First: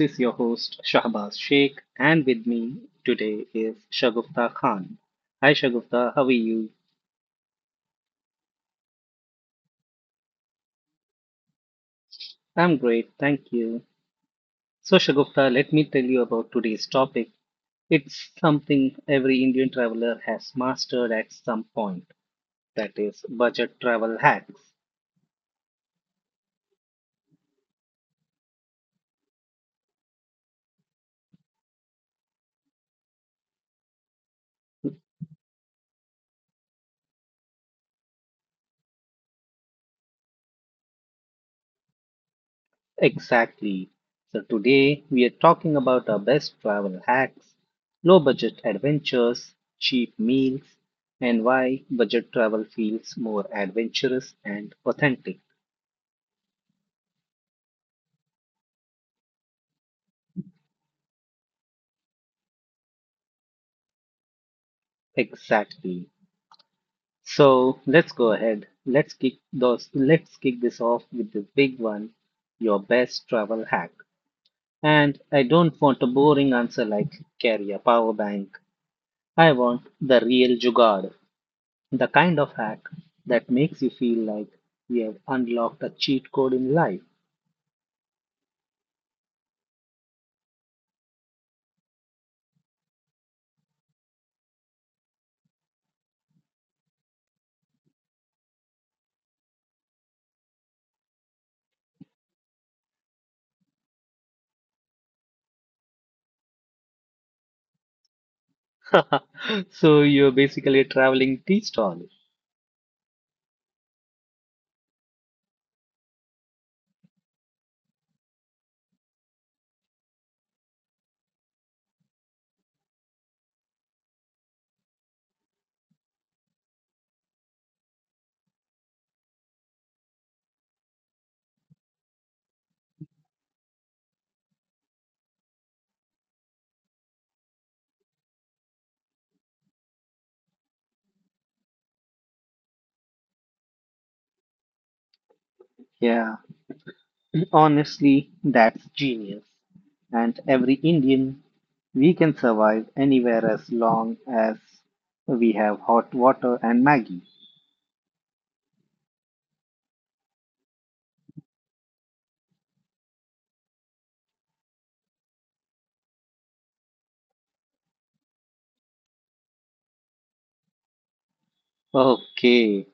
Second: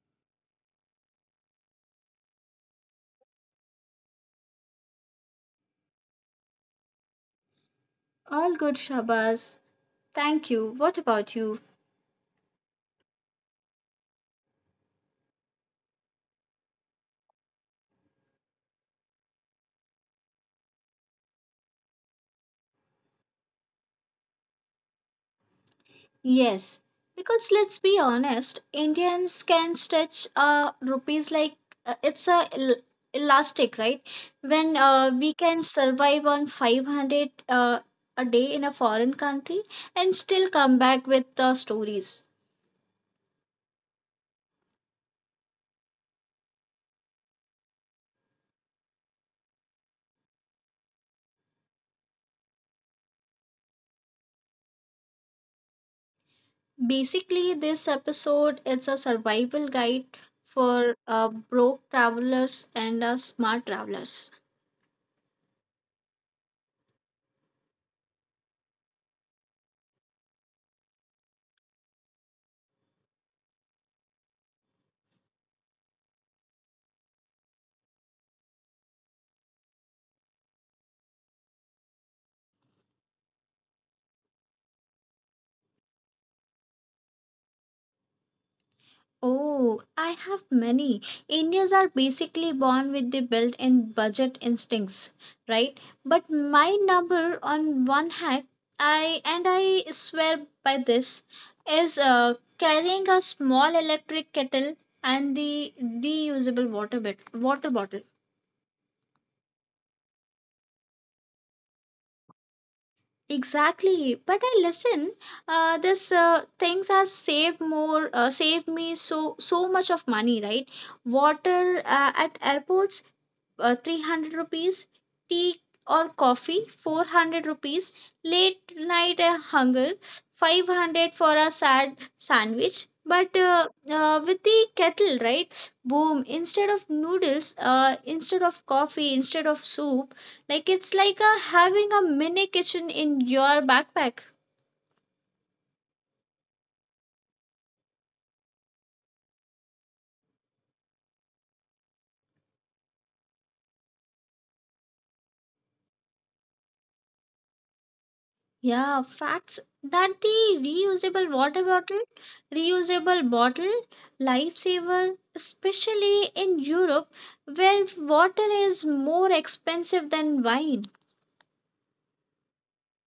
is your host, Shahbaz Sheikh, and with me today is Shagufta Khan. Hi, Shagufta. How are you? All good, Shabaz. Thank you. What about you? I'm great. Thank you. So, Shagufta, let me tell you about today's topic. It's something every Indian traveler has mastered at some point. That is budget travel hacks. Yes, because let's be honest, Indians can stretch rupees like it's elastic, right? When we can survive on 500 a day in a foreign country and still come back with stories. Exactly. So today we are talking about our best travel hacks, low budget adventures, cheap meals, and why budget travel feels more adventurous and authentic. Basically, this episode is a survival guide for broke travelers and smart travelers. Exactly. So let's go ahead. Let's kick this off with the big one, your best travel hack. And I don't want a boring answer like carry a power bank. I want the real jugaad. The kind of hack that makes you feel like you've unlocked a cheat code in life. Oh, I have many. Indians are basically born with the built in budget instincts, right? But my number on one hack, I swear by this, is carrying a small electric kettle and the reusable water bottle. So you're basically a traveling tea stall. Exactly, but I listen. This things has saved me so much of money, right? Water at airports, 300 rupees. Tea or coffee, 400 rupees. Late night hunger, 500 for a sad sandwich. But with the kettle, right? Boom! Instead of noodles, instead of coffee, instead of soup, like it's like having a mini kitchen in your backpack. Yeah, honestly, that's genius. And every Indian, we can survive anywhere as long as we have hot water and Maggie. Yeah, facts that the reusable water bottle, reusable bottle, lifesaver, especially in Europe where water is more expensive than wine. Okay,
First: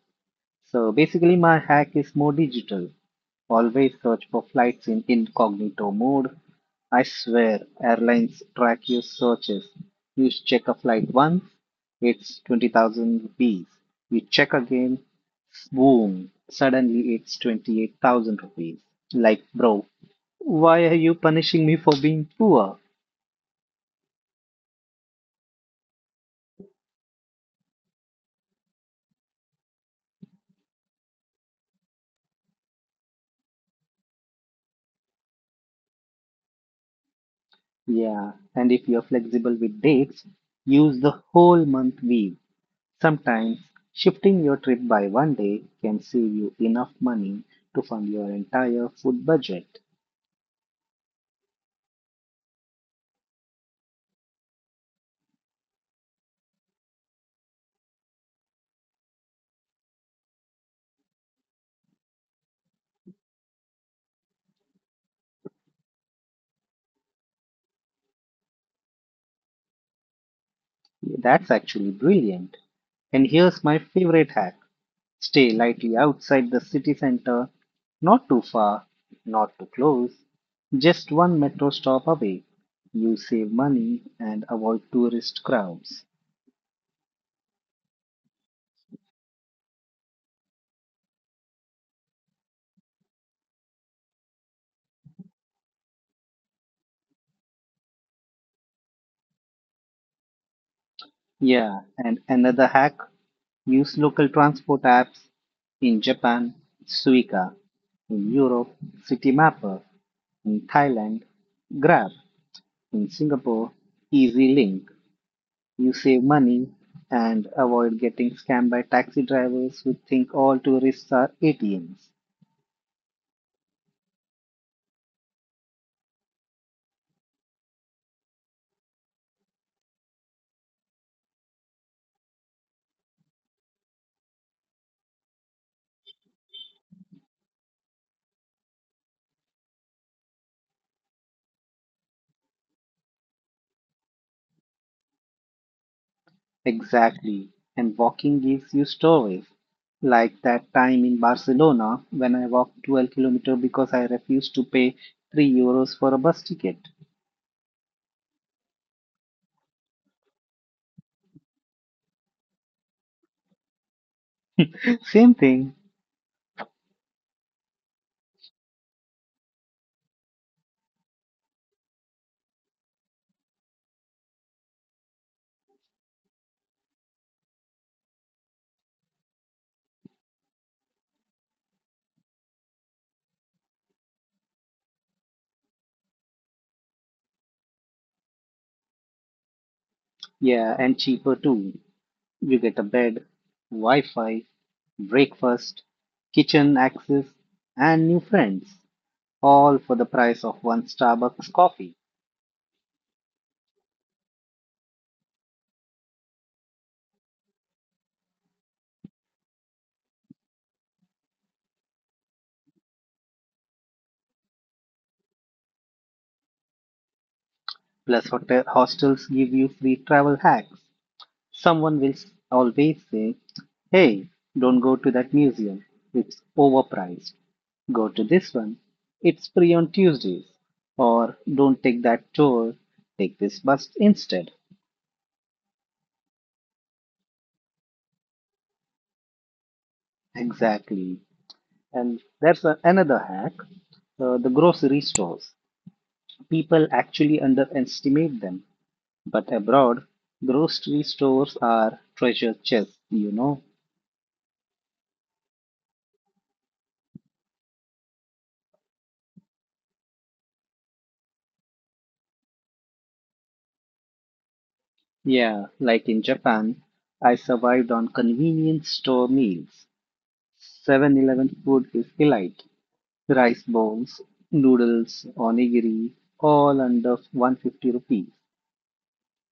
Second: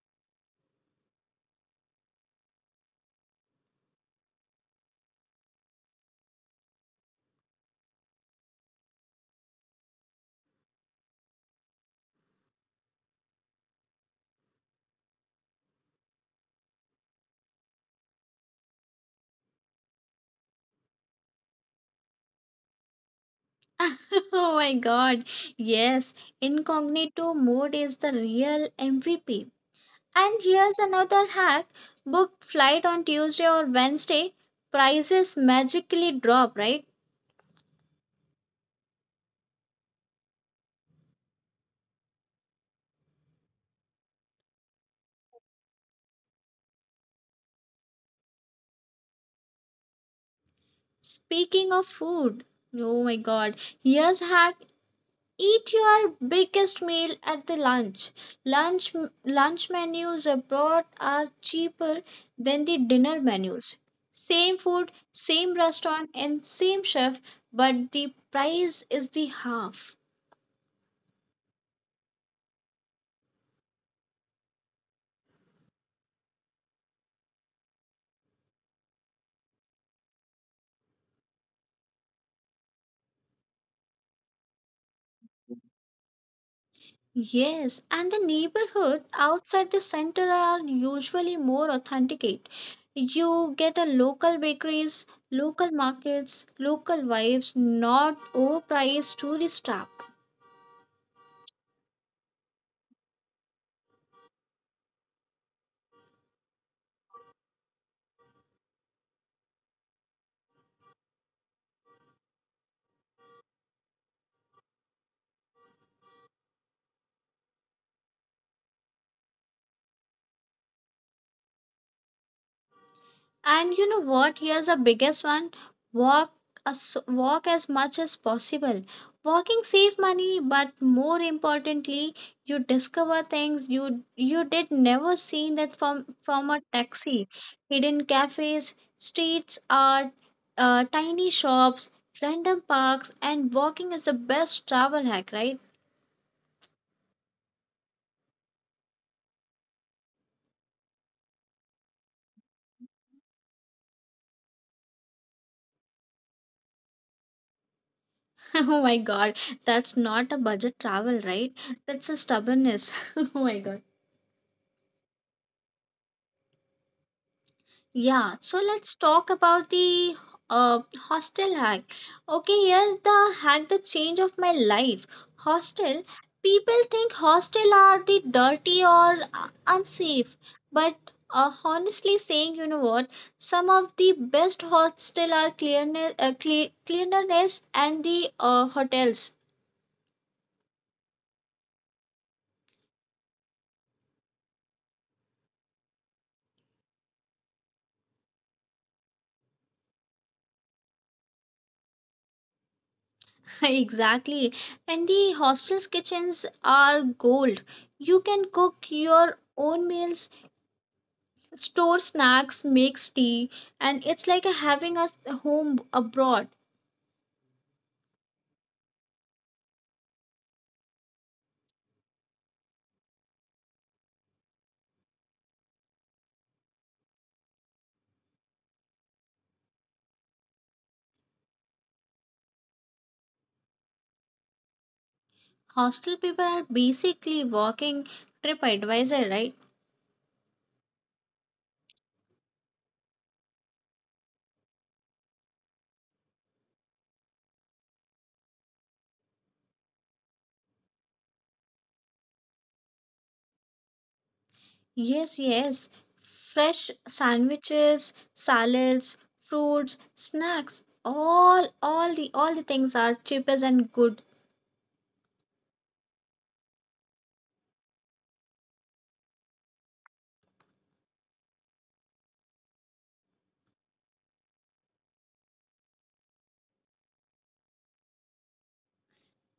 so basically, my hack is more digital. Always search for flights in incognito mode. I swear, airlines track your searches. You check a flight once, it's 20,000 rupees. You check again, boom, suddenly it's 28,000 rupees. Like, bro, why are you punishing me for being poor? Oh my god. Yes, incognito mode is the real MVP. And here's another hack book flight on Tuesday or Wednesday, prices magically drop, right? Yeah, and if you're flexible with dates, use the whole month week. Sometimes, shifting your trip by one day can save you enough money to fund your entire food budget. Speaking of food, oh my god, here's hack eat your biggest meal at the lunch. Lunch lunch menus abroad are cheaper than the dinner menus. Same food, same restaurant and same chef, but the price is the half. That's actually brilliant. And here's my favorite hack: stay lightly outside the city center, not too far, not too close, just one metro stop away. You save money and avoid tourist crowds. Yes, and the neighborhood outside the center are usually more authenticate. You get a local bakeries, local markets, local vibes, not overpriced tourist trap. Yeah, and another hack: use local transport apps, in Japan, Suica, in Europe, City Mapper, in Thailand, Grab, in Singapore, Easy Link. You save money and avoid getting scammed by taxi drivers who think all tourists are ATMs. And you know what? Here's the biggest one. Walk Walk as much as possible. Walking save money, but more importantly, you discover things you did never seen that from a taxi. Hidden cafes, streets art, tiny shops, random parks, and walking is the best travel hack, right? Exactly. And walking gives you stories. Like that time in Barcelona when I walked 12 kilometers because I refused to pay 3 euros for a bus ticket. Oh my god, that's not a budget travel, right? That's a stubbornness. Oh my god. Same thing. Yeah, so let's talk about the uh, hostel hack. Okay, here the hack the change of my life. Hostel, people think hostel are the dirty or unsafe, but honestly saying, you know what? Some of the best hostel are clearness, cleanliness, and the hotels. Yeah, and cheaper too. You get a bed, Wi Fi, breakfast, kitchen access, and new friends. All for the price of one Starbucks coffee. Exactly, and the hostels kitchens are gold. You can cook your own meals store snacks, makes tea, and it's like a having a home abroad. Plus, hotel hostels give you free travel hacks. Someone will always say, Hey, don't go to that museum. It's overpriced. Go to this one. It's free on Tuesdays. Or don't take that tour. Take this bus instead. Hostel people are basically walking trip advisor, right? Exactly. And that's another hack, the grocery stores. People actually underestimate them. But abroad, grocery stores are treasure chests, you know. Yes, yes. Fresh sandwiches, salads, fruits, snacks, all the things are cheapest and good. Yeah, like in Japan, I survived on convenience store meals. Seven-Eleven food is elite. Rice bowls, noodles, onigiri, all under 150 rupees.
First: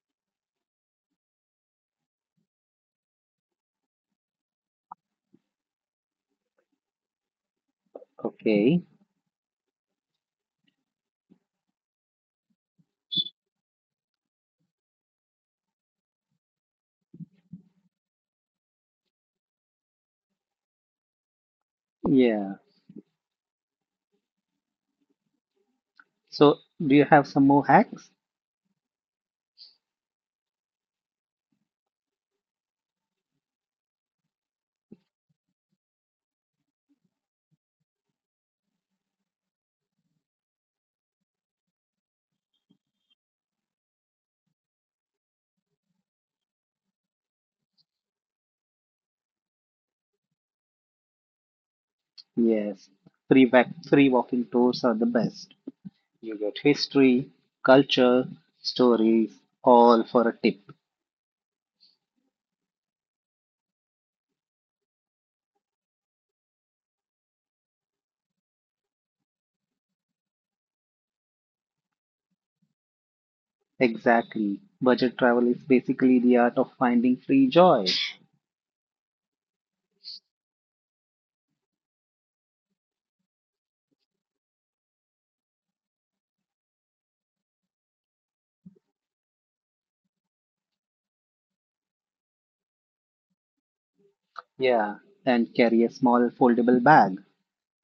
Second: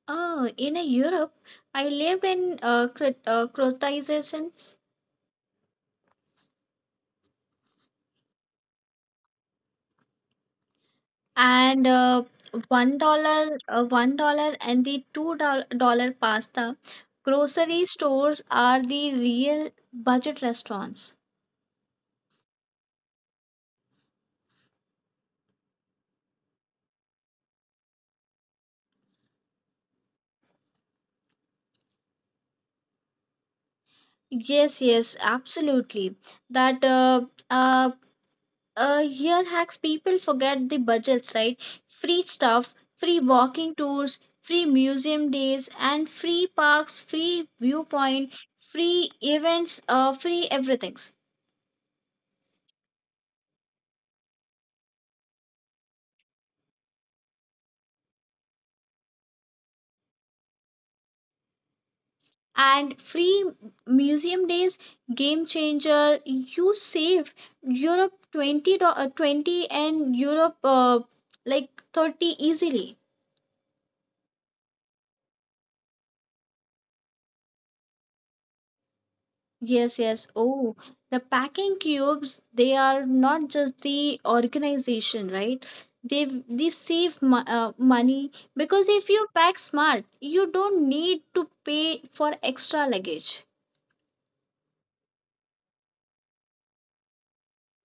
Oh, in a Europe, I lived in Croatian Okay. and $1 and the $2 pasta grocery stores are the real budget restaurants. Yeah. So, do you have some more hacks? Yes, yes, absolutely. That uh, Here hacks people forget the budgets, right? Free stuff, free walking tours, free museum days, and free parks, free viewpoint, free events, free everything. Yes. Free back, free walking tours are the best. You get history, culture, stories, all for a tip. And free museum days, game changer. You save Europe 20 and Europe like 30 easily. Exactly. Budget travel is basically the art of finding free joy. Yes, yes. Oh, the packing cubes, they are not just the organization, right? They money because if you pack smart you don't need to pay for extra luggage. Yeah, and carry a small foldable bag.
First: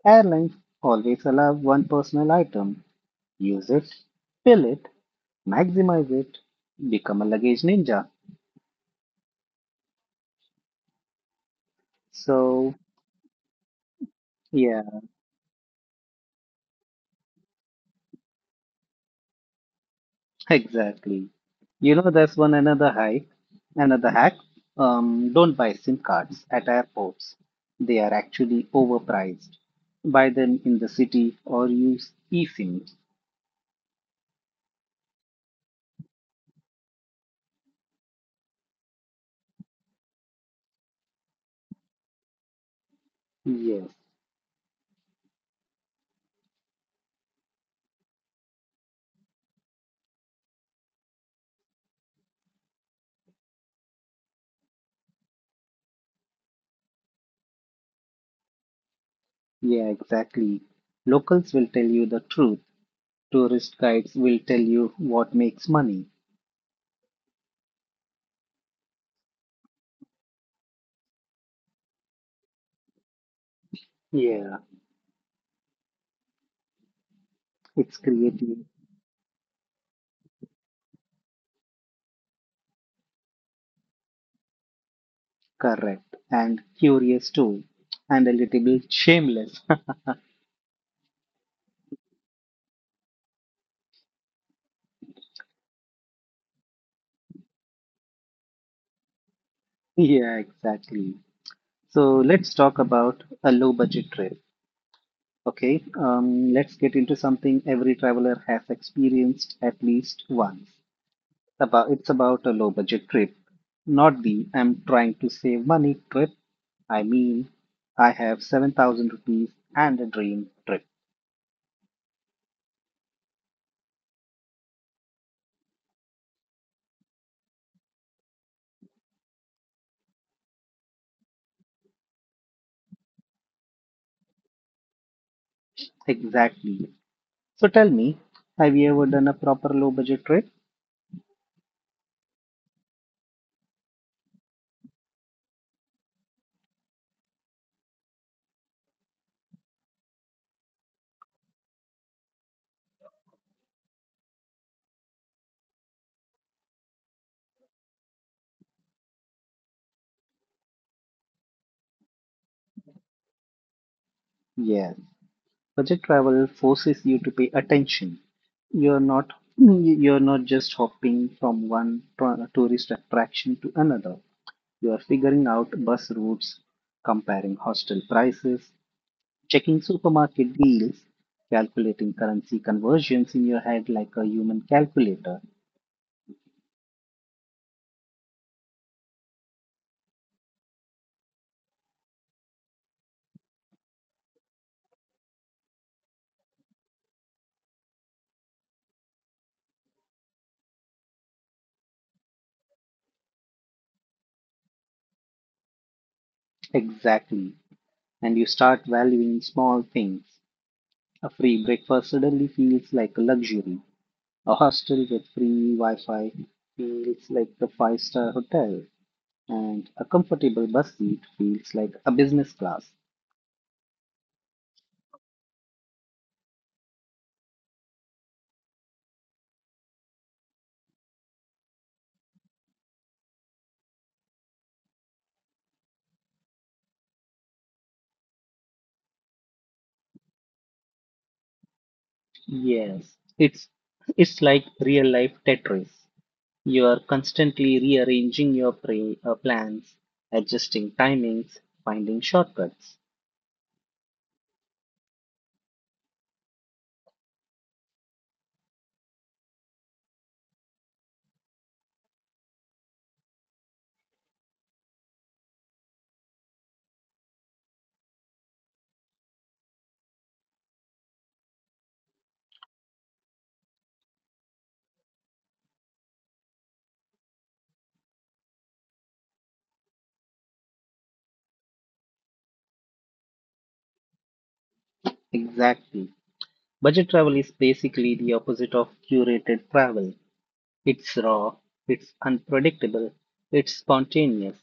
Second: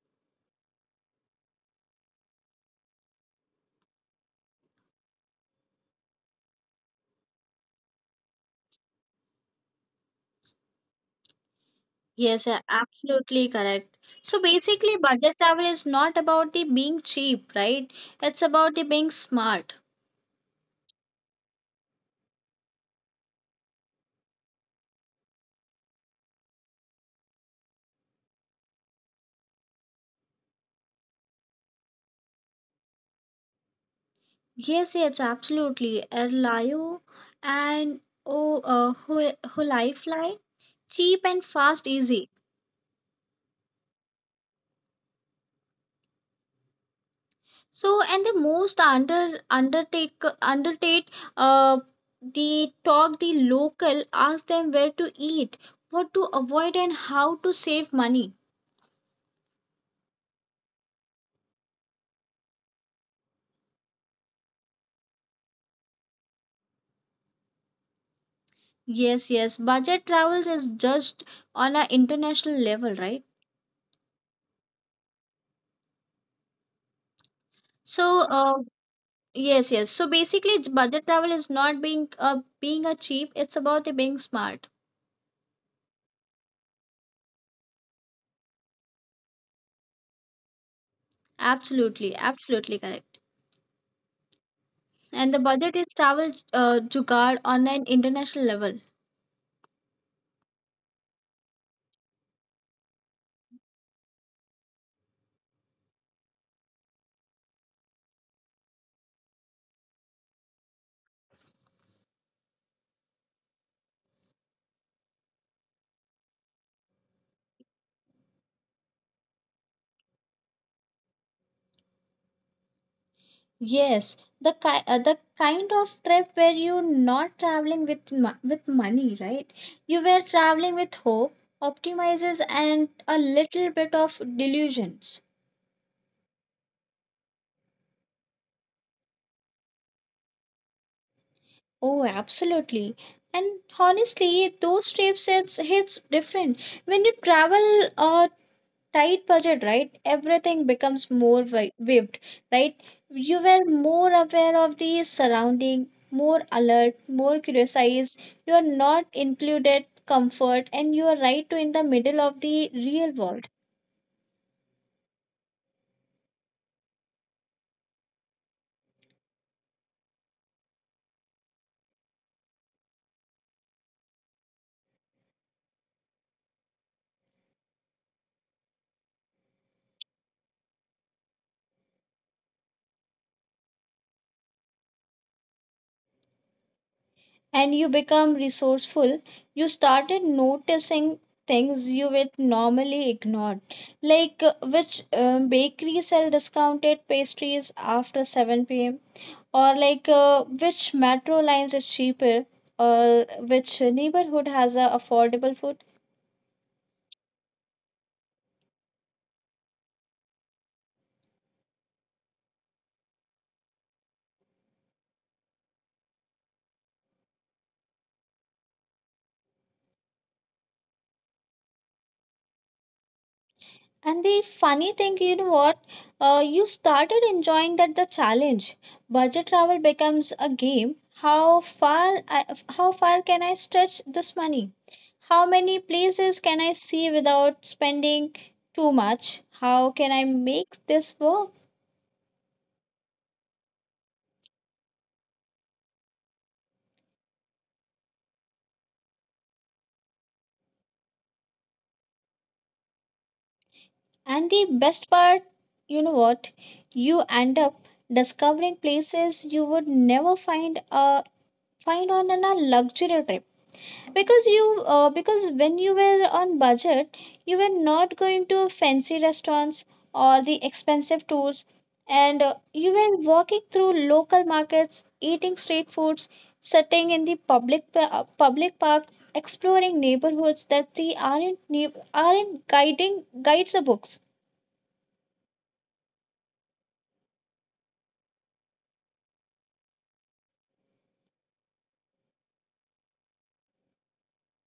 Airlines always allow one personal item. Use it, fill it, maximize it, become a luggage ninja. Yes, So, absolutely correct. So yeah, basically, budget travel is not about the being cheap, right? It's about the being smart. exactly. You know, there's one another hack. Another hack. Don't buy SIM cards at airports. They are actually overpriced. Buy them in the city or use eSIM. Yes, yes, absolutely. Airlayo and oh, who life fly cheap and fast, easy. Yes, So and the most undertake uh the talk the local, ask them where to eat, what to avoid, and how to save money. yeah, exactly. Locals will tell you the truth. Tourist guides will tell you what makes money. Yes, yes. Budget travels is just on an international level, right? Yeah. It's So, creative, yes, yes. So basically, budget travel is not being a cheap. It's about it being smart. correct, and curious too, and a little bit shameless. Absolutely, absolutely correct. And the budget is travel jugaad on an international level. Yeah, exactly. So let's talk about a low budget trip. Okay, let's get into something every traveler has experienced at least once. About it's about a low budget trip, not the I'm trying to save money trip. I mean, I have 7,000 rupees and a dream trip. Yes, the kind of trip where you're not traveling with with money, right? You were traveling with hope, optimizes, and a little bit of delusions. Exactly. So tell me, have you ever done a proper low budget trip? Oh, absolutely. And honestly, those trips it's hits different. When you travel a tight budget, right? Everything becomes vivid, right? You were more aware of the surrounding, more alert, more curious. You are not included comfort, and you are right to in the middle of the real world. Yes. Budget travel forces you to pay attention. You're not you're not just hopping from one tourist attraction to another. You are figuring out bus routes, comparing hostel prices, checking supermarket deals, calculating currency conversions in your head like a human calculator. And you become resourceful. You started noticing things you would normally ignore, like which bakery sell discounted pastries after 7 p.m. or like which metro lines is cheaper, or which neighborhood has a affordable food. Exactly. And you start valuing small things. A free breakfast suddenly feels like a luxury. A hostel with free Wi Fi feels like a five-star hotel, and a comfortable bus seat feels like a business class. And the funny thing, you know what? You started enjoying that the challenge. Budget travel becomes a game. How far can I stretch this money? How many places can I see without spending too much? How can I make this work? Yes, it's it's like real life Tetris. You are constantly rearranging your plans, adjusting timings, finding shortcuts. And the best part, you know what? You end up discovering places you would never find on a luxury trip because you because when you were on budget you were not going to fancy restaurants or the expensive tours, and you were walking through local markets, eating street foods, sitting in the public park, exploring neighborhoods that the aren't guiding guides the books. Exactly. Budget travel is basically the opposite of curated travel. It's raw, it's unpredictable, it's spontaneous.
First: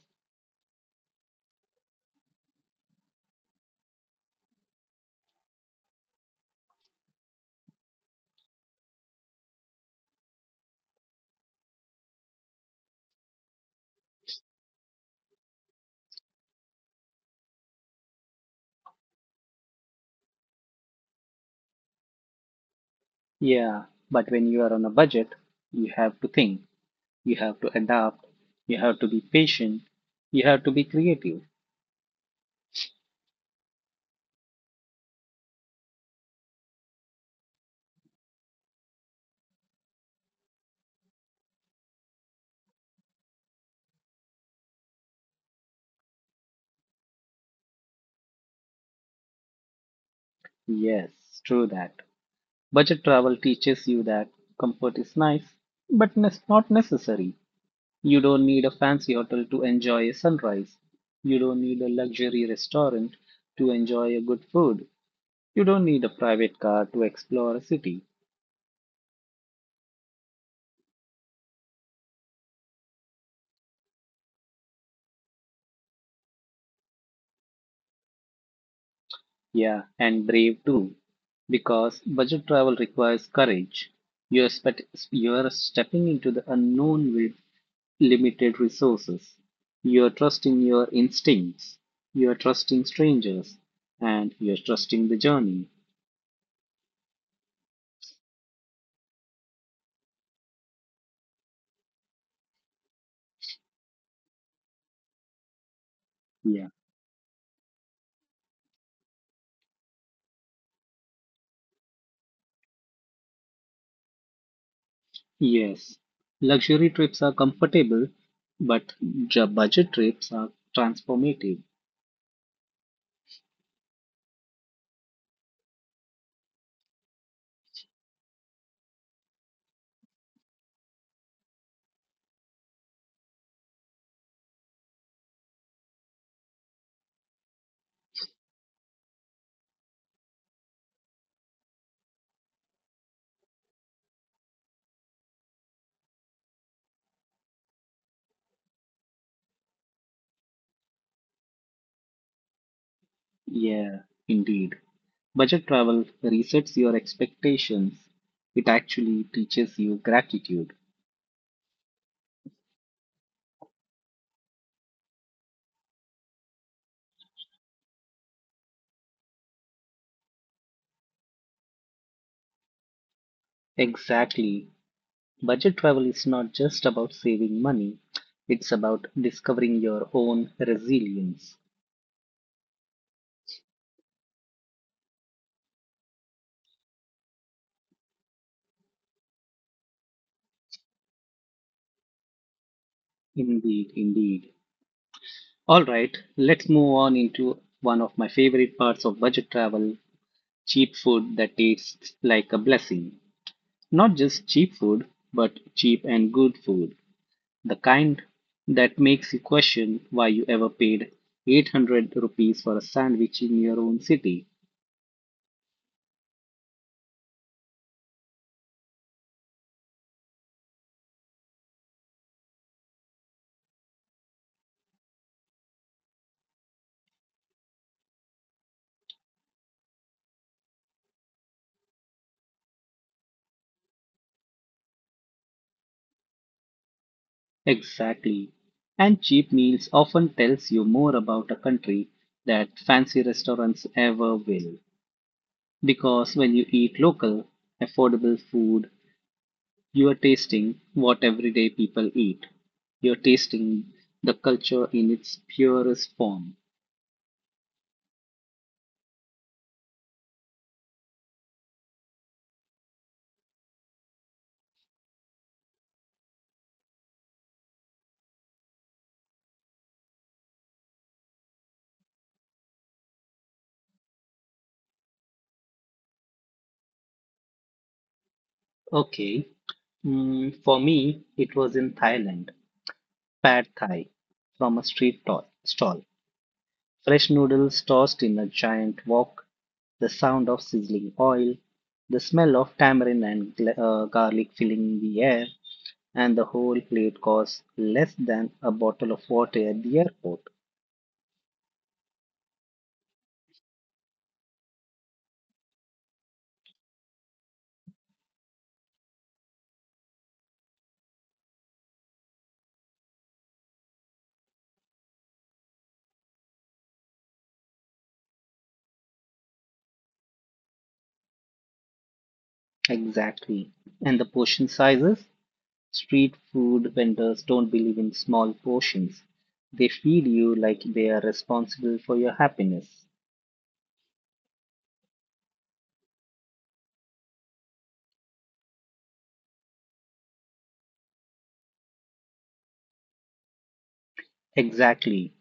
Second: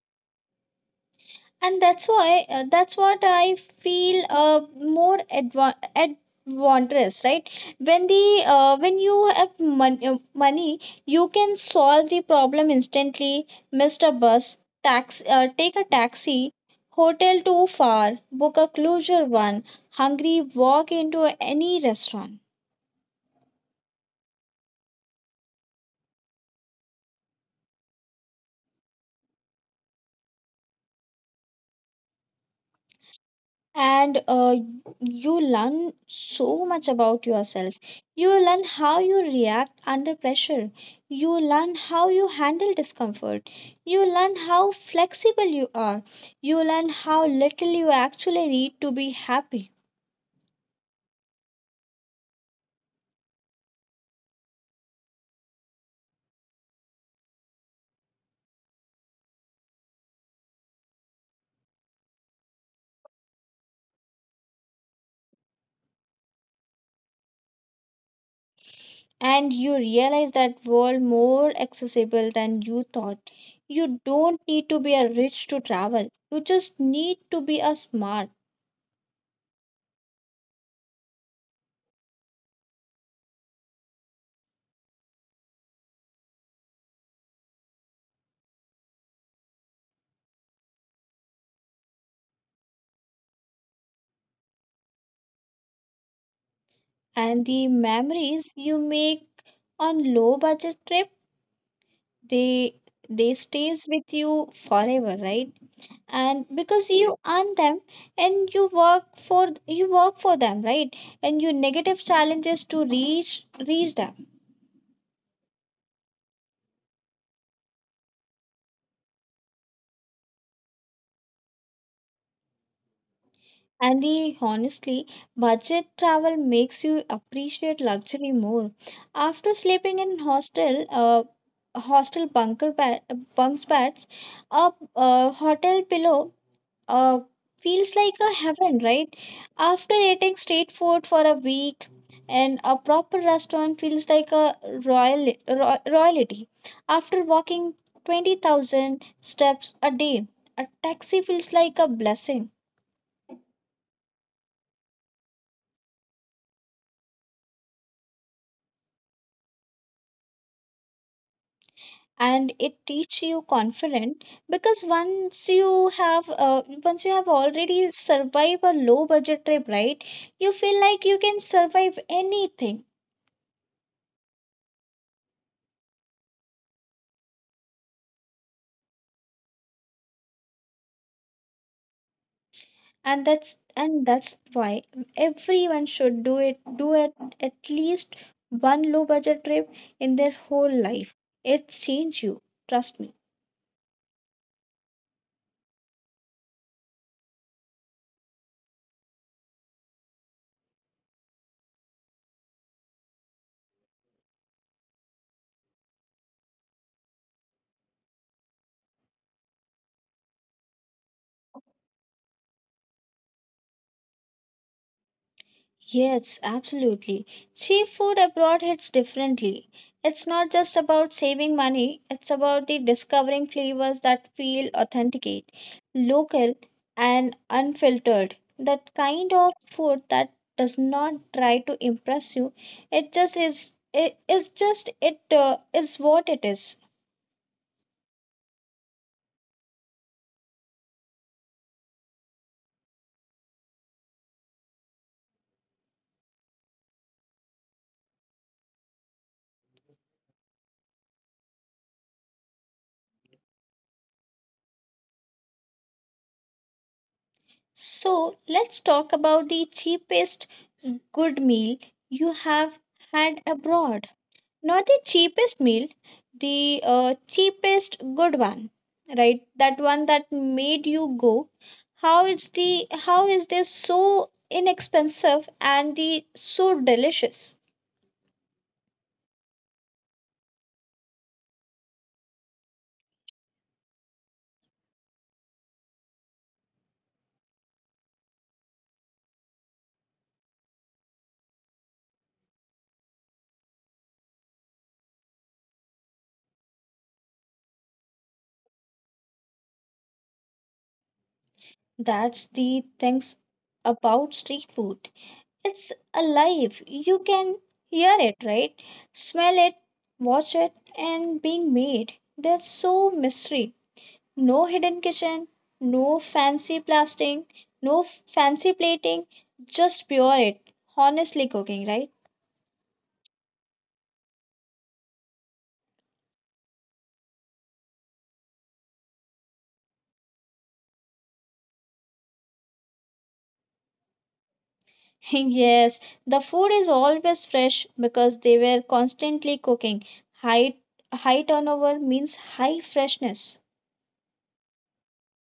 And that's why that's what I feel advantageous, right? When the when you have mon- uh, money, you can solve the problem instantly. Missed a bus, tax take a taxi. Hotel too far, book a closer one. Hungry, walk into any restaurant. Yeah, but when you are on a budget, you have to think, you have to adapt, you have to be patient, you have to be creative. And you learn so much about yourself. You learn how you react under pressure. You learn how you handle discomfort. You learn how flexible you are. You learn how little you actually need to be happy. Yes, true that. Budget travel teaches you that comfort is nice, but it's not necessary. You don't need a fancy hotel to enjoy a sunrise. You don't need a luxury restaurant to enjoy a good food. You don't need a private car to explore a city. And you realize that world more accessible than you thought. You don't need to be a rich to travel, you just need to be a smart. Yeah, and brave too, because budget travel requires courage. You're spe- you're stepping into the unknown with limited resources. You're trusting your instincts. You're trusting strangers, and you're trusting the journey. And the memories you make on low budget trips, they they stays with you forever, right? And Yeah. because you earn them. And you work for them, right? And you negative challenges to reach them. Yes. Luxury trips are comfortable, but budget trips are transformative. And the honestly budget travel makes you appreciate luxury more. After sleeping in hostel hostel bunker bed bunks beds, a hotel pillow, uh, feels like a heaven, right? After eating street food for a week, and a proper restaurant feels like a royalty. After walking 20,000 steps a day, a taxi feels like a blessing. Yeah, indeed. Budget travel resets your expectations. It actually teaches you gratitude. And it teaches you confident because once you have already survived a low budget trip, right? You feel like you can survive anything. Exactly. Budget travel is not just about saving money, it's about discovering your own resilience. And that's why everyone should do it at least one low budget trip in their whole life. It change you, trust me. Indeed, indeed. All right, let's move on into one of my favorite parts of budget travel: cheap food that tastes like a blessing. Not just cheap food, but cheap and good food. The kind that makes you question why you ever paid 800 rupees for a sandwich in your own city. Yes, absolutely. Cheap food abroad hits differently. It's not just about saving money, it's about the discovering flavors that feel authenticate, local and unfiltered. That kind of food that does not try to impress you. It just is just it is what it is. Exactly. And cheap meals often tells you more about a country that fancy restaurants ever will. Because when you eat local, affordable food, you are tasting what everyday people eat. You're tasting the culture in its purest form. So, let's talk about the cheapest good meal you have had abroad. Not the cheapest meal, the cheapest good one, right? That one that made you go how it's the how is this so inexpensive and the so delicious. Okay, for me, it was in Thailand, Pad Thai from a street stall. Fresh noodles tossed in a giant wok. The sound of sizzling oil. The smell of tamarind and garlic filling the air. And the whole plate costs less than a bottle of water at the airport. That's the things about street food. It's alive, you can hear it, right? Smell it, watch it, and being made, there's so mystery. No hidden kitchen, no fancy plastic, no fancy plating, just pure it. Honestly cooking, right? Exactly. And the portion sizes? Street food vendors don't believe in small portions. They feed you like they are responsible for your happiness. Yes, the food is always fresh because they were constantly cooking. High high turnover means high freshness. Exactly.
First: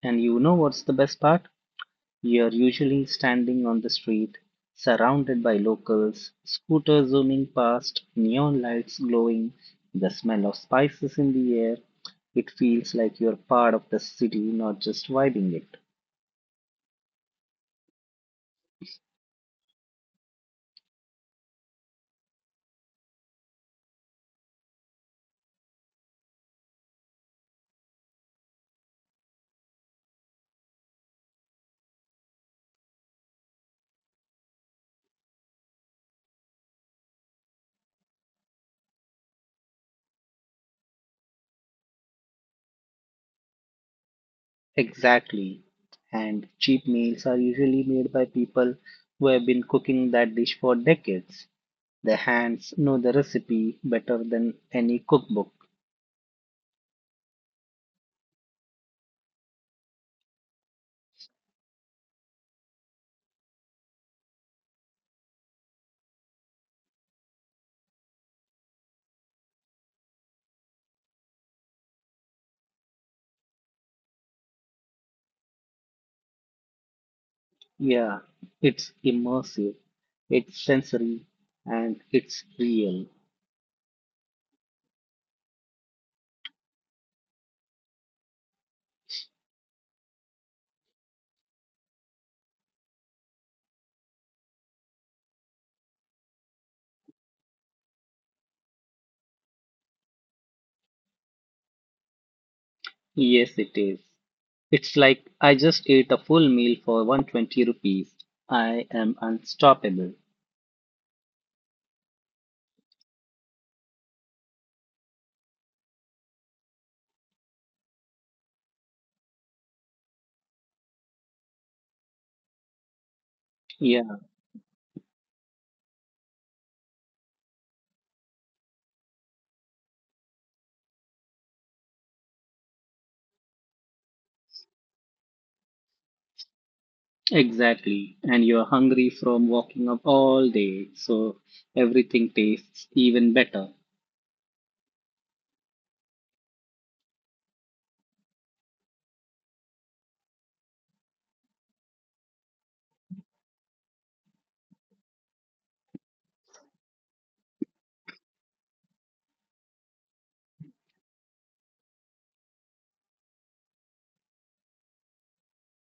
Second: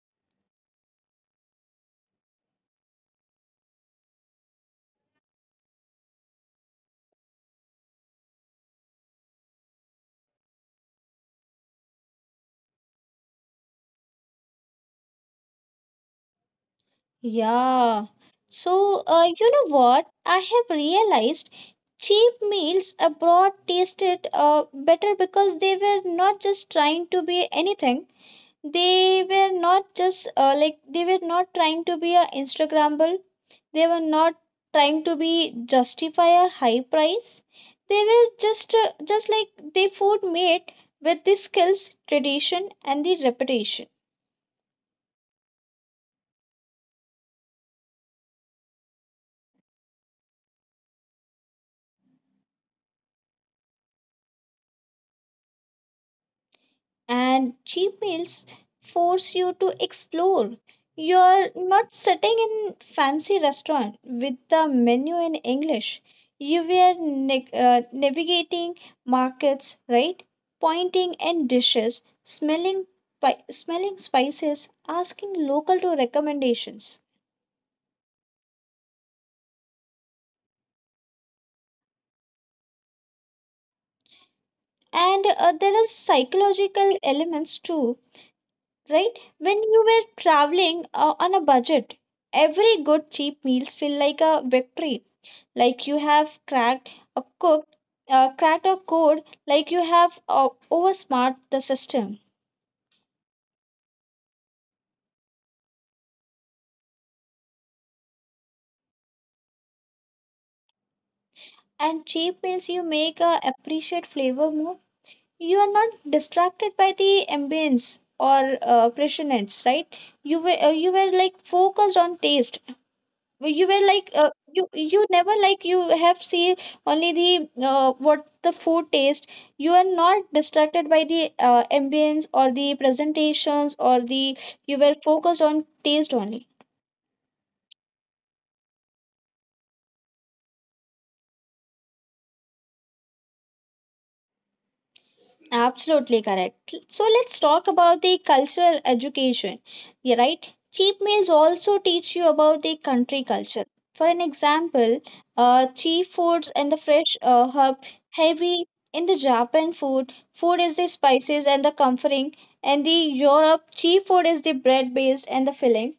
And you know what's the best part? You're usually standing on the street, surrounded by locals, scooters zooming past, neon lights glowing, the smell of spices in the air. It feels like you're part of the city, not just vibing it. Yeah. So, you know what? I have realized cheap meals abroad tasted better because they were not just trying to be anything, they were not just like they were not trying to be a instagrammable, they were not trying to be justify a high price, they were just like they food made with the skills tradition and the reputation. Exactly. And cheap meals are usually made by people who have been cooking that dish for decades. Their hands know the recipe better than any cookbook. And cheap meals force you to explore. You're not sitting in fancy restaurant with the menu in English. You were neg navigating markets, right? Pointing and dishes, smelling spices, asking local to recommendations. Yeah, it's immersive, it's sensory, and it's real. And there are psychological elements too, right? When you were traveling on a budget, every good cheap meals feel like a victory, like you have cracked a cooked cracked a code, like you have oversmart the system. Yes, it is. It's like I just ate a full meal for 120 rupees. I am unstoppable. And cheap meals you make appreciate flavor more. You are not distracted by the ambience or pressure, right? You were like focused on taste. Well, you were like Yeah, uh, you you never like you have seen only the what the food taste. You are not distracted by the ambience or the presentations or the, you were focused on taste only. exactly. And you're hungry from walking up all day, so everything tastes even better. Absolutely correct. So let's talk about the cultural education. Yeah, right? Cheap meals also teach you about the country culture. For an example, cheap foods and the fresh herb heavy in the Japan food. Food is the spices and the comforting. And the Europe cheap food is the bread based and the filling.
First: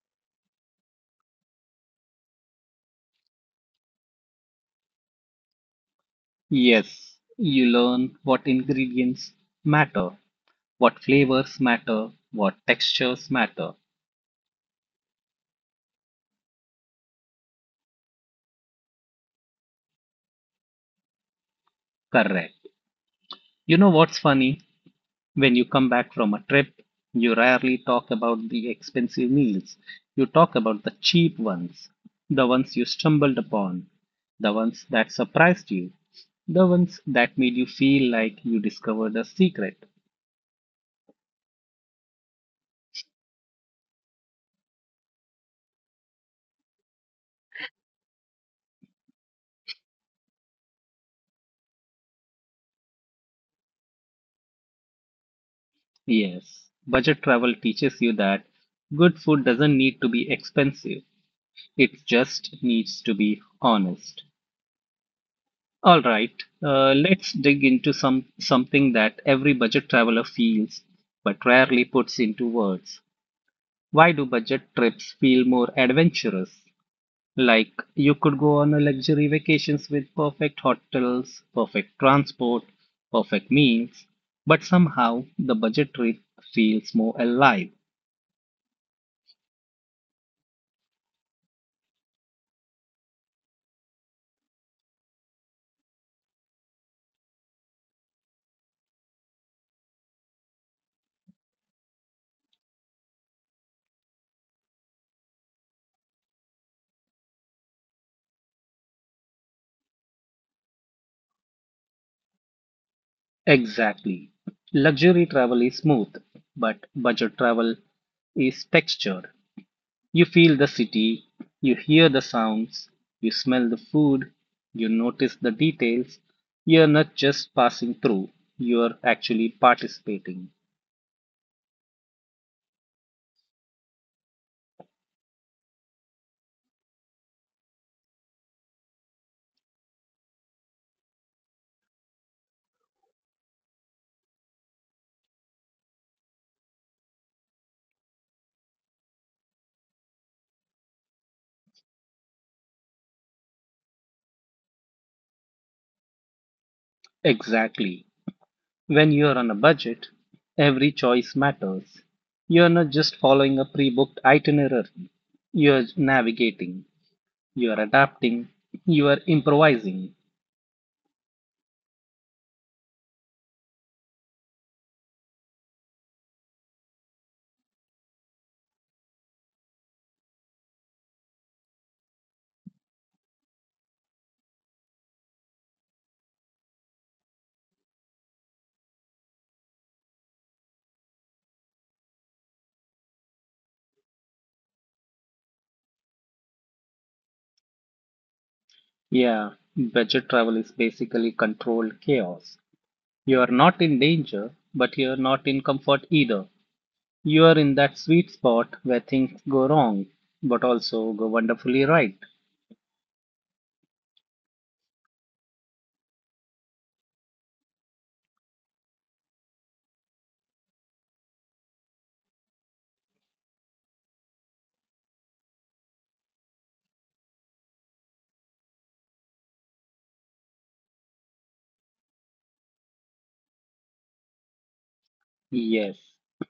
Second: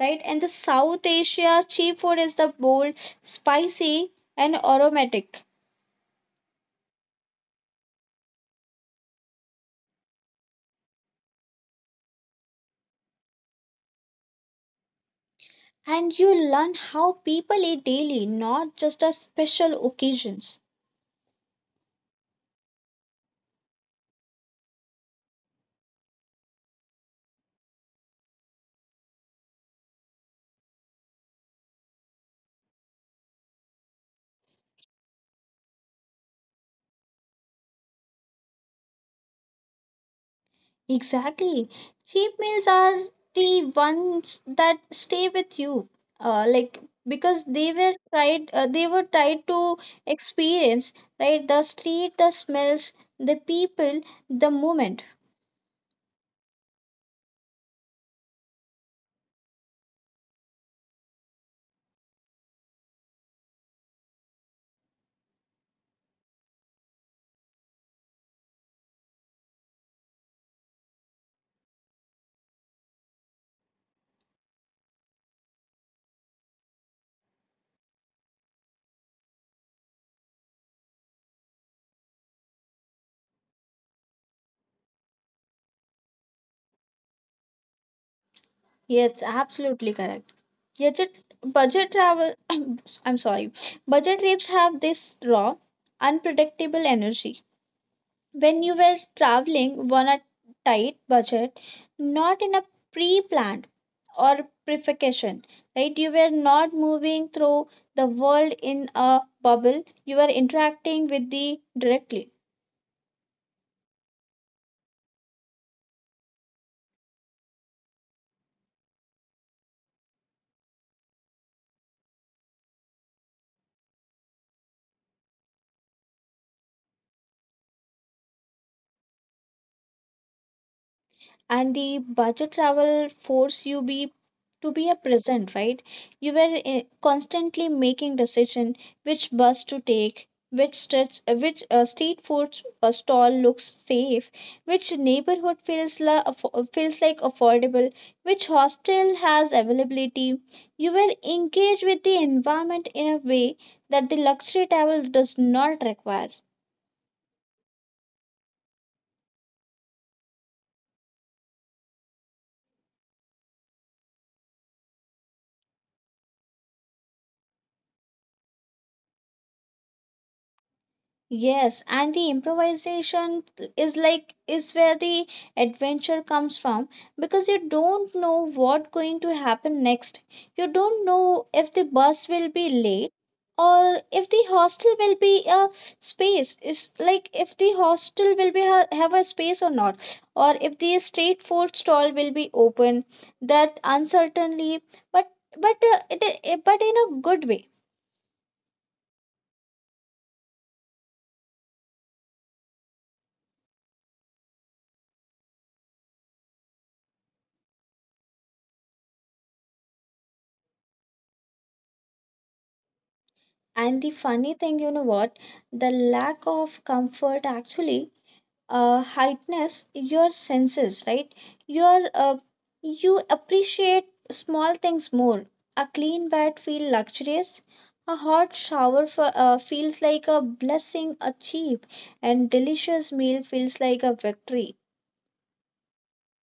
Right? And the South Asia cheap food is the bold, spicy and aromatic. Yes, you learn what ingredients matter, what flavors matter, what textures matter. And you learn how people eat daily, not just on special occasions. Correct. You know what's funny? When you come back from a trip, you rarely talk about the expensive meals. You talk about the cheap ones, the ones you stumbled upon, the ones that surprised you, the ones that made you feel like you discovered a secret. Exactly. Cheap meals are the ones that stay with you. Like because they were tried to experience, right? The street, the smells, the people, the moment. Yes, budget travel teaches you that good food doesn't need to be expensive, it just needs to be honest. All right, let's dig into something that every budget traveler feels but rarely puts into words. Why do budget trips feel more adventurous? Like you could go on a luxury vacations with perfect hotels, perfect transport, perfect meals, but somehow the budget trip feels more alive. Yes, absolutely correct. Budget budget travel I'm sorry. Budget trips have this raw, unpredictable energy. When you were traveling on a tight budget, not in a pre-planned or prefacation, right? You were not moving through the world in a bubble. You were interacting with the directly. Exactly. Luxury travel is smooth, but budget travel is textured. You feel the city, you hear the sounds, you smell the food, you notice the details. You're not just passing through, you're actually participating. And the budget travel force you be to be a present, right? You were constantly making decision, which bus to take, which stretch which street food stall looks safe, which neighborhood feels like affordable, which hostel has availability. You were engaged with the environment in a way that the luxury travel does not require. Exactly. When you're on a budget, every choice matters. You're not just following a pre booked itinerary, you're navigating, you're adapting, you're improvising. Yes, and the improvisation is where the adventure comes from, because you don't know what going to happen next. You don't know if the bus will be late or if the hostel will be a space. Is like if the hostel will have a space or not, or if the street food stall will be open. That uncertainly, but but in a good way. Yeah, budget travel is basically controlled chaos. You are not in danger, but you're not in comfort either. You are in that sweet spot where things go wrong, but also go wonderfully right. And the funny thing, you know what? The lack of comfort actually heightens your senses, right? Your uh, you appreciate small things more. A clean bed feels luxurious. A hot shower feels like a blessing achieved, and delicious meal feels like a victory. Yes,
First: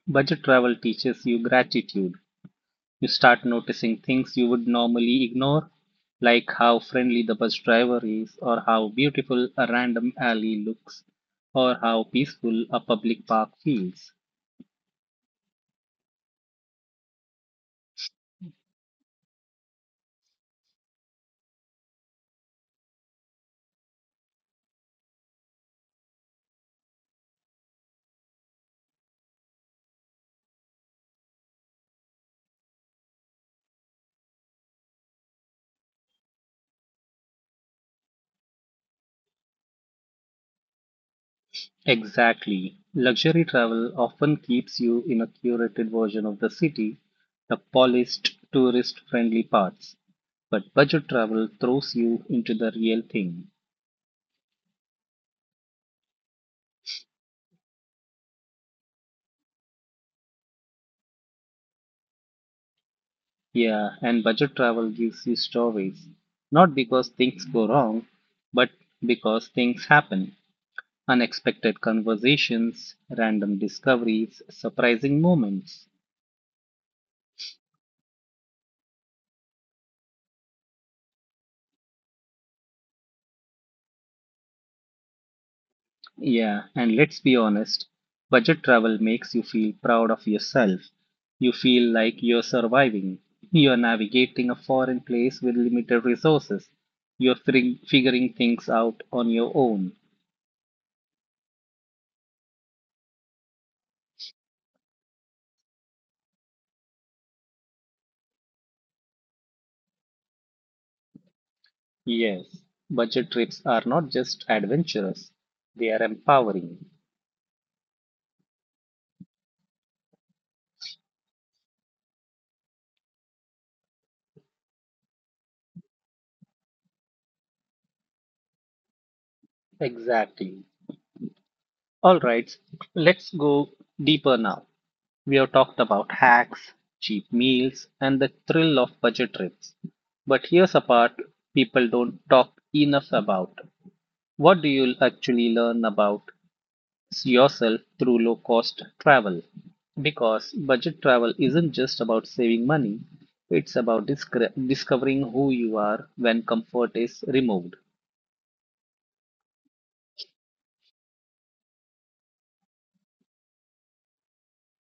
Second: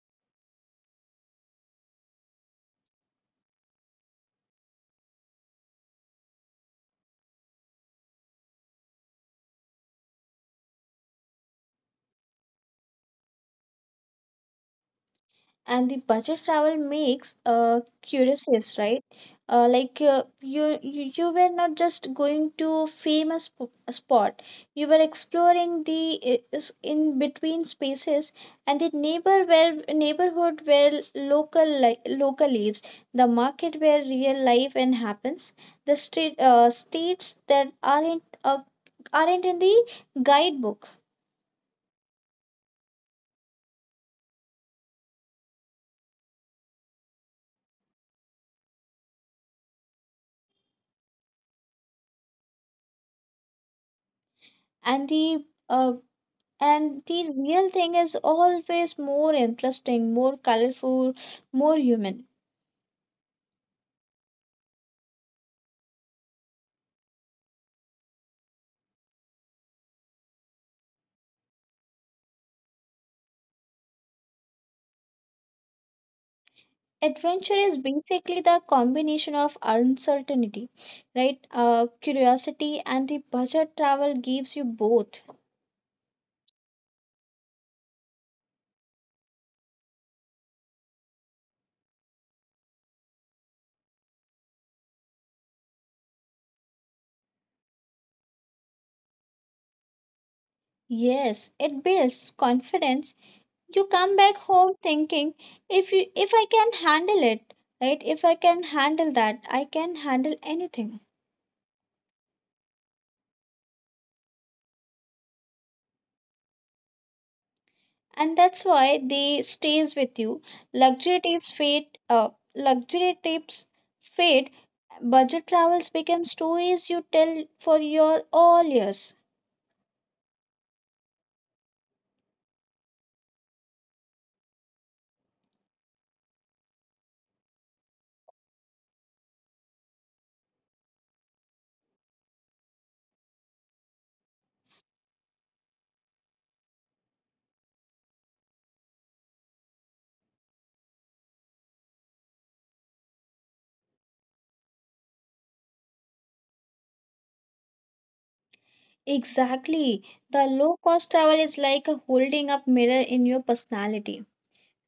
budget travel teaches you gratitude. You start noticing things you would normally ignore, like how friendly the bus driver is, or how beautiful a random alley looks, or how peaceful a public park feels. And the budget travel makes curious, right? Like you you were not just going to famous spot, you were exploring the in between spaces, and the neighborhood where local lives, the market where real life and happens, the street states that aren't in the guidebook. Exactly. Luxury travel often keeps you in a curated version of the city, the polished, tourist friendly parts. But budget travel throws you into the real thing. and the uh, And the real thing is always more interesting, more colorful, more human. Yeah, and budget travel gives you stories. Not because things go wrong, but because things happen. Unexpected conversations, random discoveries, surprising moments. Adventure is basically the combination of uncertainty, right? Curiosity and the budget travel gives you both. Yeah, and let's be honest, budget travel makes you feel proud of yourself. You feel like you're surviving. You're navigating a foreign place with limited resources. You're figuring things out on your own. Yes, it builds confidence. You come back home thinking, if I can handle it, right? If I can handle that, I can handle anything. Yes, budget trips are not just adventurous, they are empowering. And that's why they stays with you. luxury tips fade uh, Luxury tips fade. Budget travels become stories you tell for your all years. Exactly. All right, let's go deeper now. We've talked about hacks, cheap meals, and the thrill of budget trips. But here's a part people don't talk enough about. What do you actually learn about yourself through low cost travel? Because budget travel isn't just about saving money, it's about discovering who you are when comfort is removed. Exactly. The low cost travel is like a holding up mirror in your personality,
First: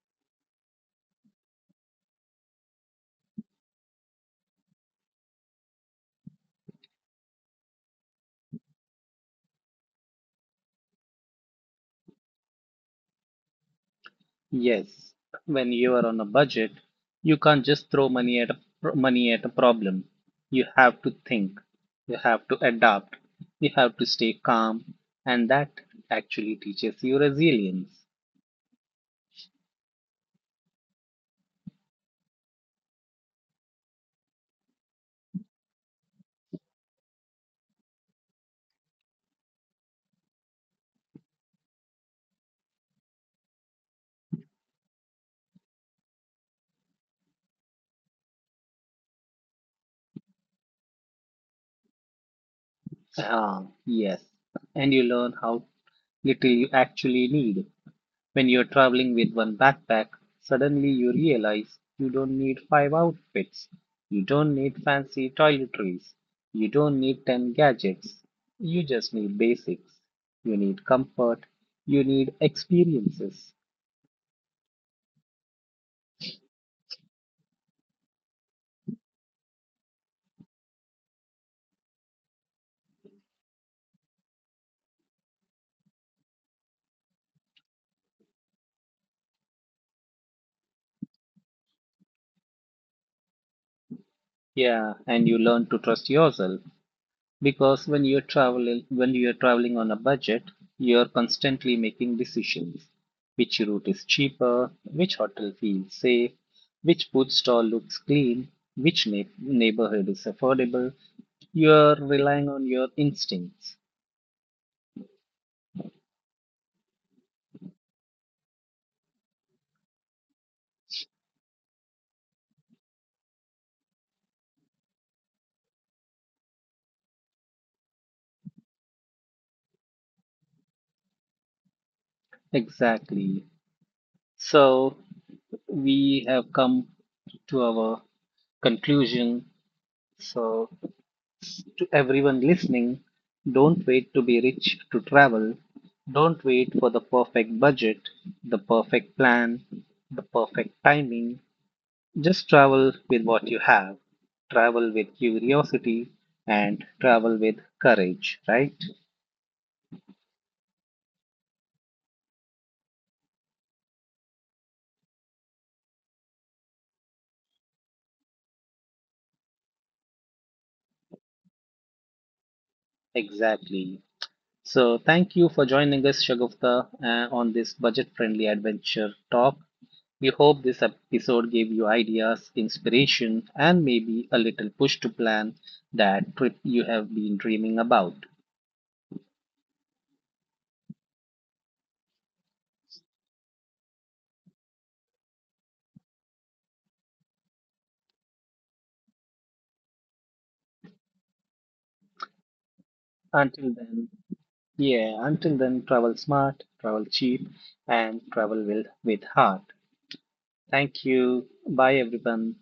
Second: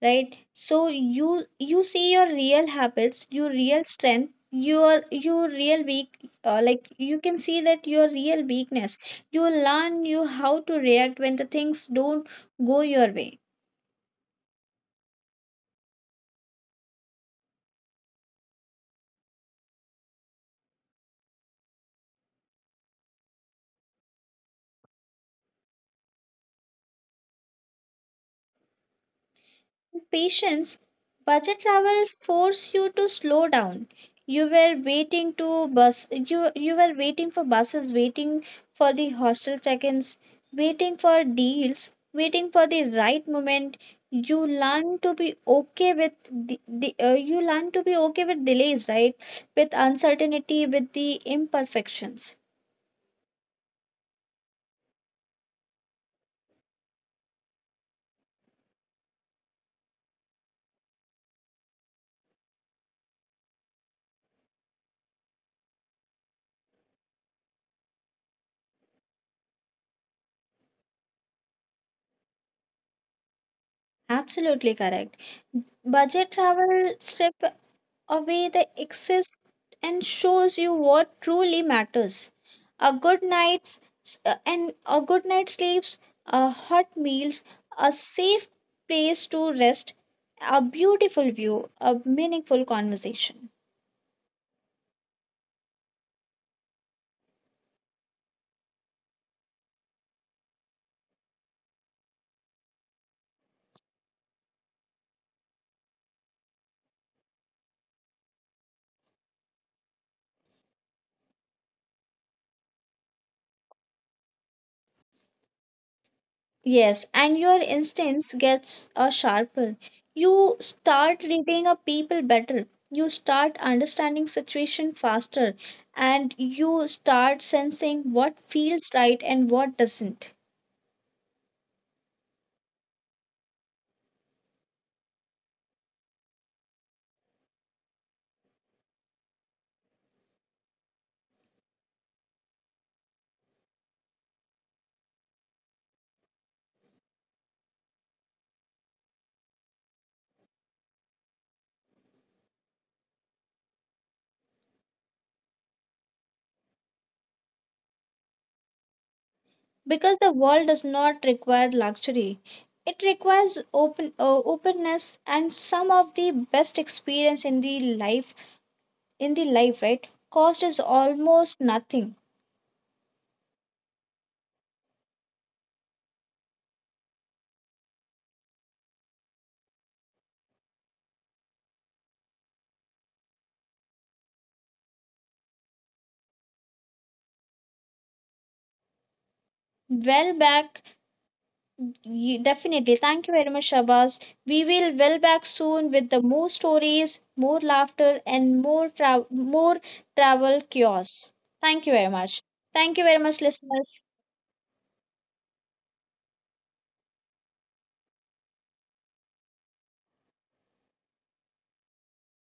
right? So you you see your real habits, your real strength, your real weak like you can see that your real weakness. You learn you how to react when the things don't go your way. Yes, when you are on a budget, you can't just throw money at a pro- money at a problem. You have to think, you have to adapt, you have to stay calm, and that actually teaches you resilience. Patience. Budget travel force you to slow down. You were waiting for buses, waiting for the hostel check-ins, waiting for deals, waiting for the right moment. You learn to be okay with the you learn to be okay with delays, right? With uncertainty, with the imperfections. Ah, yes, and you learn how little you actually need. When you're traveling with one backpack, suddenly you realize you don't need five outfits. You don't need fancy toiletries. You don't need 10 gadgets. You just need basics. You need comfort. You need experiences. Absolutely correct. Budget travel strip away the excess and shows you what truly matters. A good night's and a good night's sleeps, a hot meals, a safe place to rest, a beautiful view, a meaningful conversation. Yeah, and you learn to trust yourself, because when you're traveling on a budget, you're constantly making decisions. Which route is cheaper, which hotel feels safe, which food stall looks clean, which neighborhood is affordable? You're relying on your instincts. Yes, and your instincts gets sharper. You start reading a people better. You start understanding situation faster, and you start sensing what feels right and what doesn't. Exactly. So we have come to our conclusion. So to everyone listening, don't wait to be rich to travel. Don't wait for the perfect budget, the perfect plan, the perfect timing. Just travel with what you have. Travel with curiosity and travel with courage, right? Because the world does not require luxury, it requires openness, and some of the best experience in the life right cost is almost nothing. Exactly. So, thank you for joining us, Shagufta, on this budget friendly adventure talk. We hope this episode gave you ideas, inspiration, and maybe a little push to plan that trip you have been dreaming about. Well back, definitely thank you very much Shabas. We will well back soon with the more stories, more laughter and more travel cures. Thank you very much. Thank you very much, Until then, listeners. yeah, until then, travel smart, travel cheap, and travel with heart. Thank you. Bye, everyone.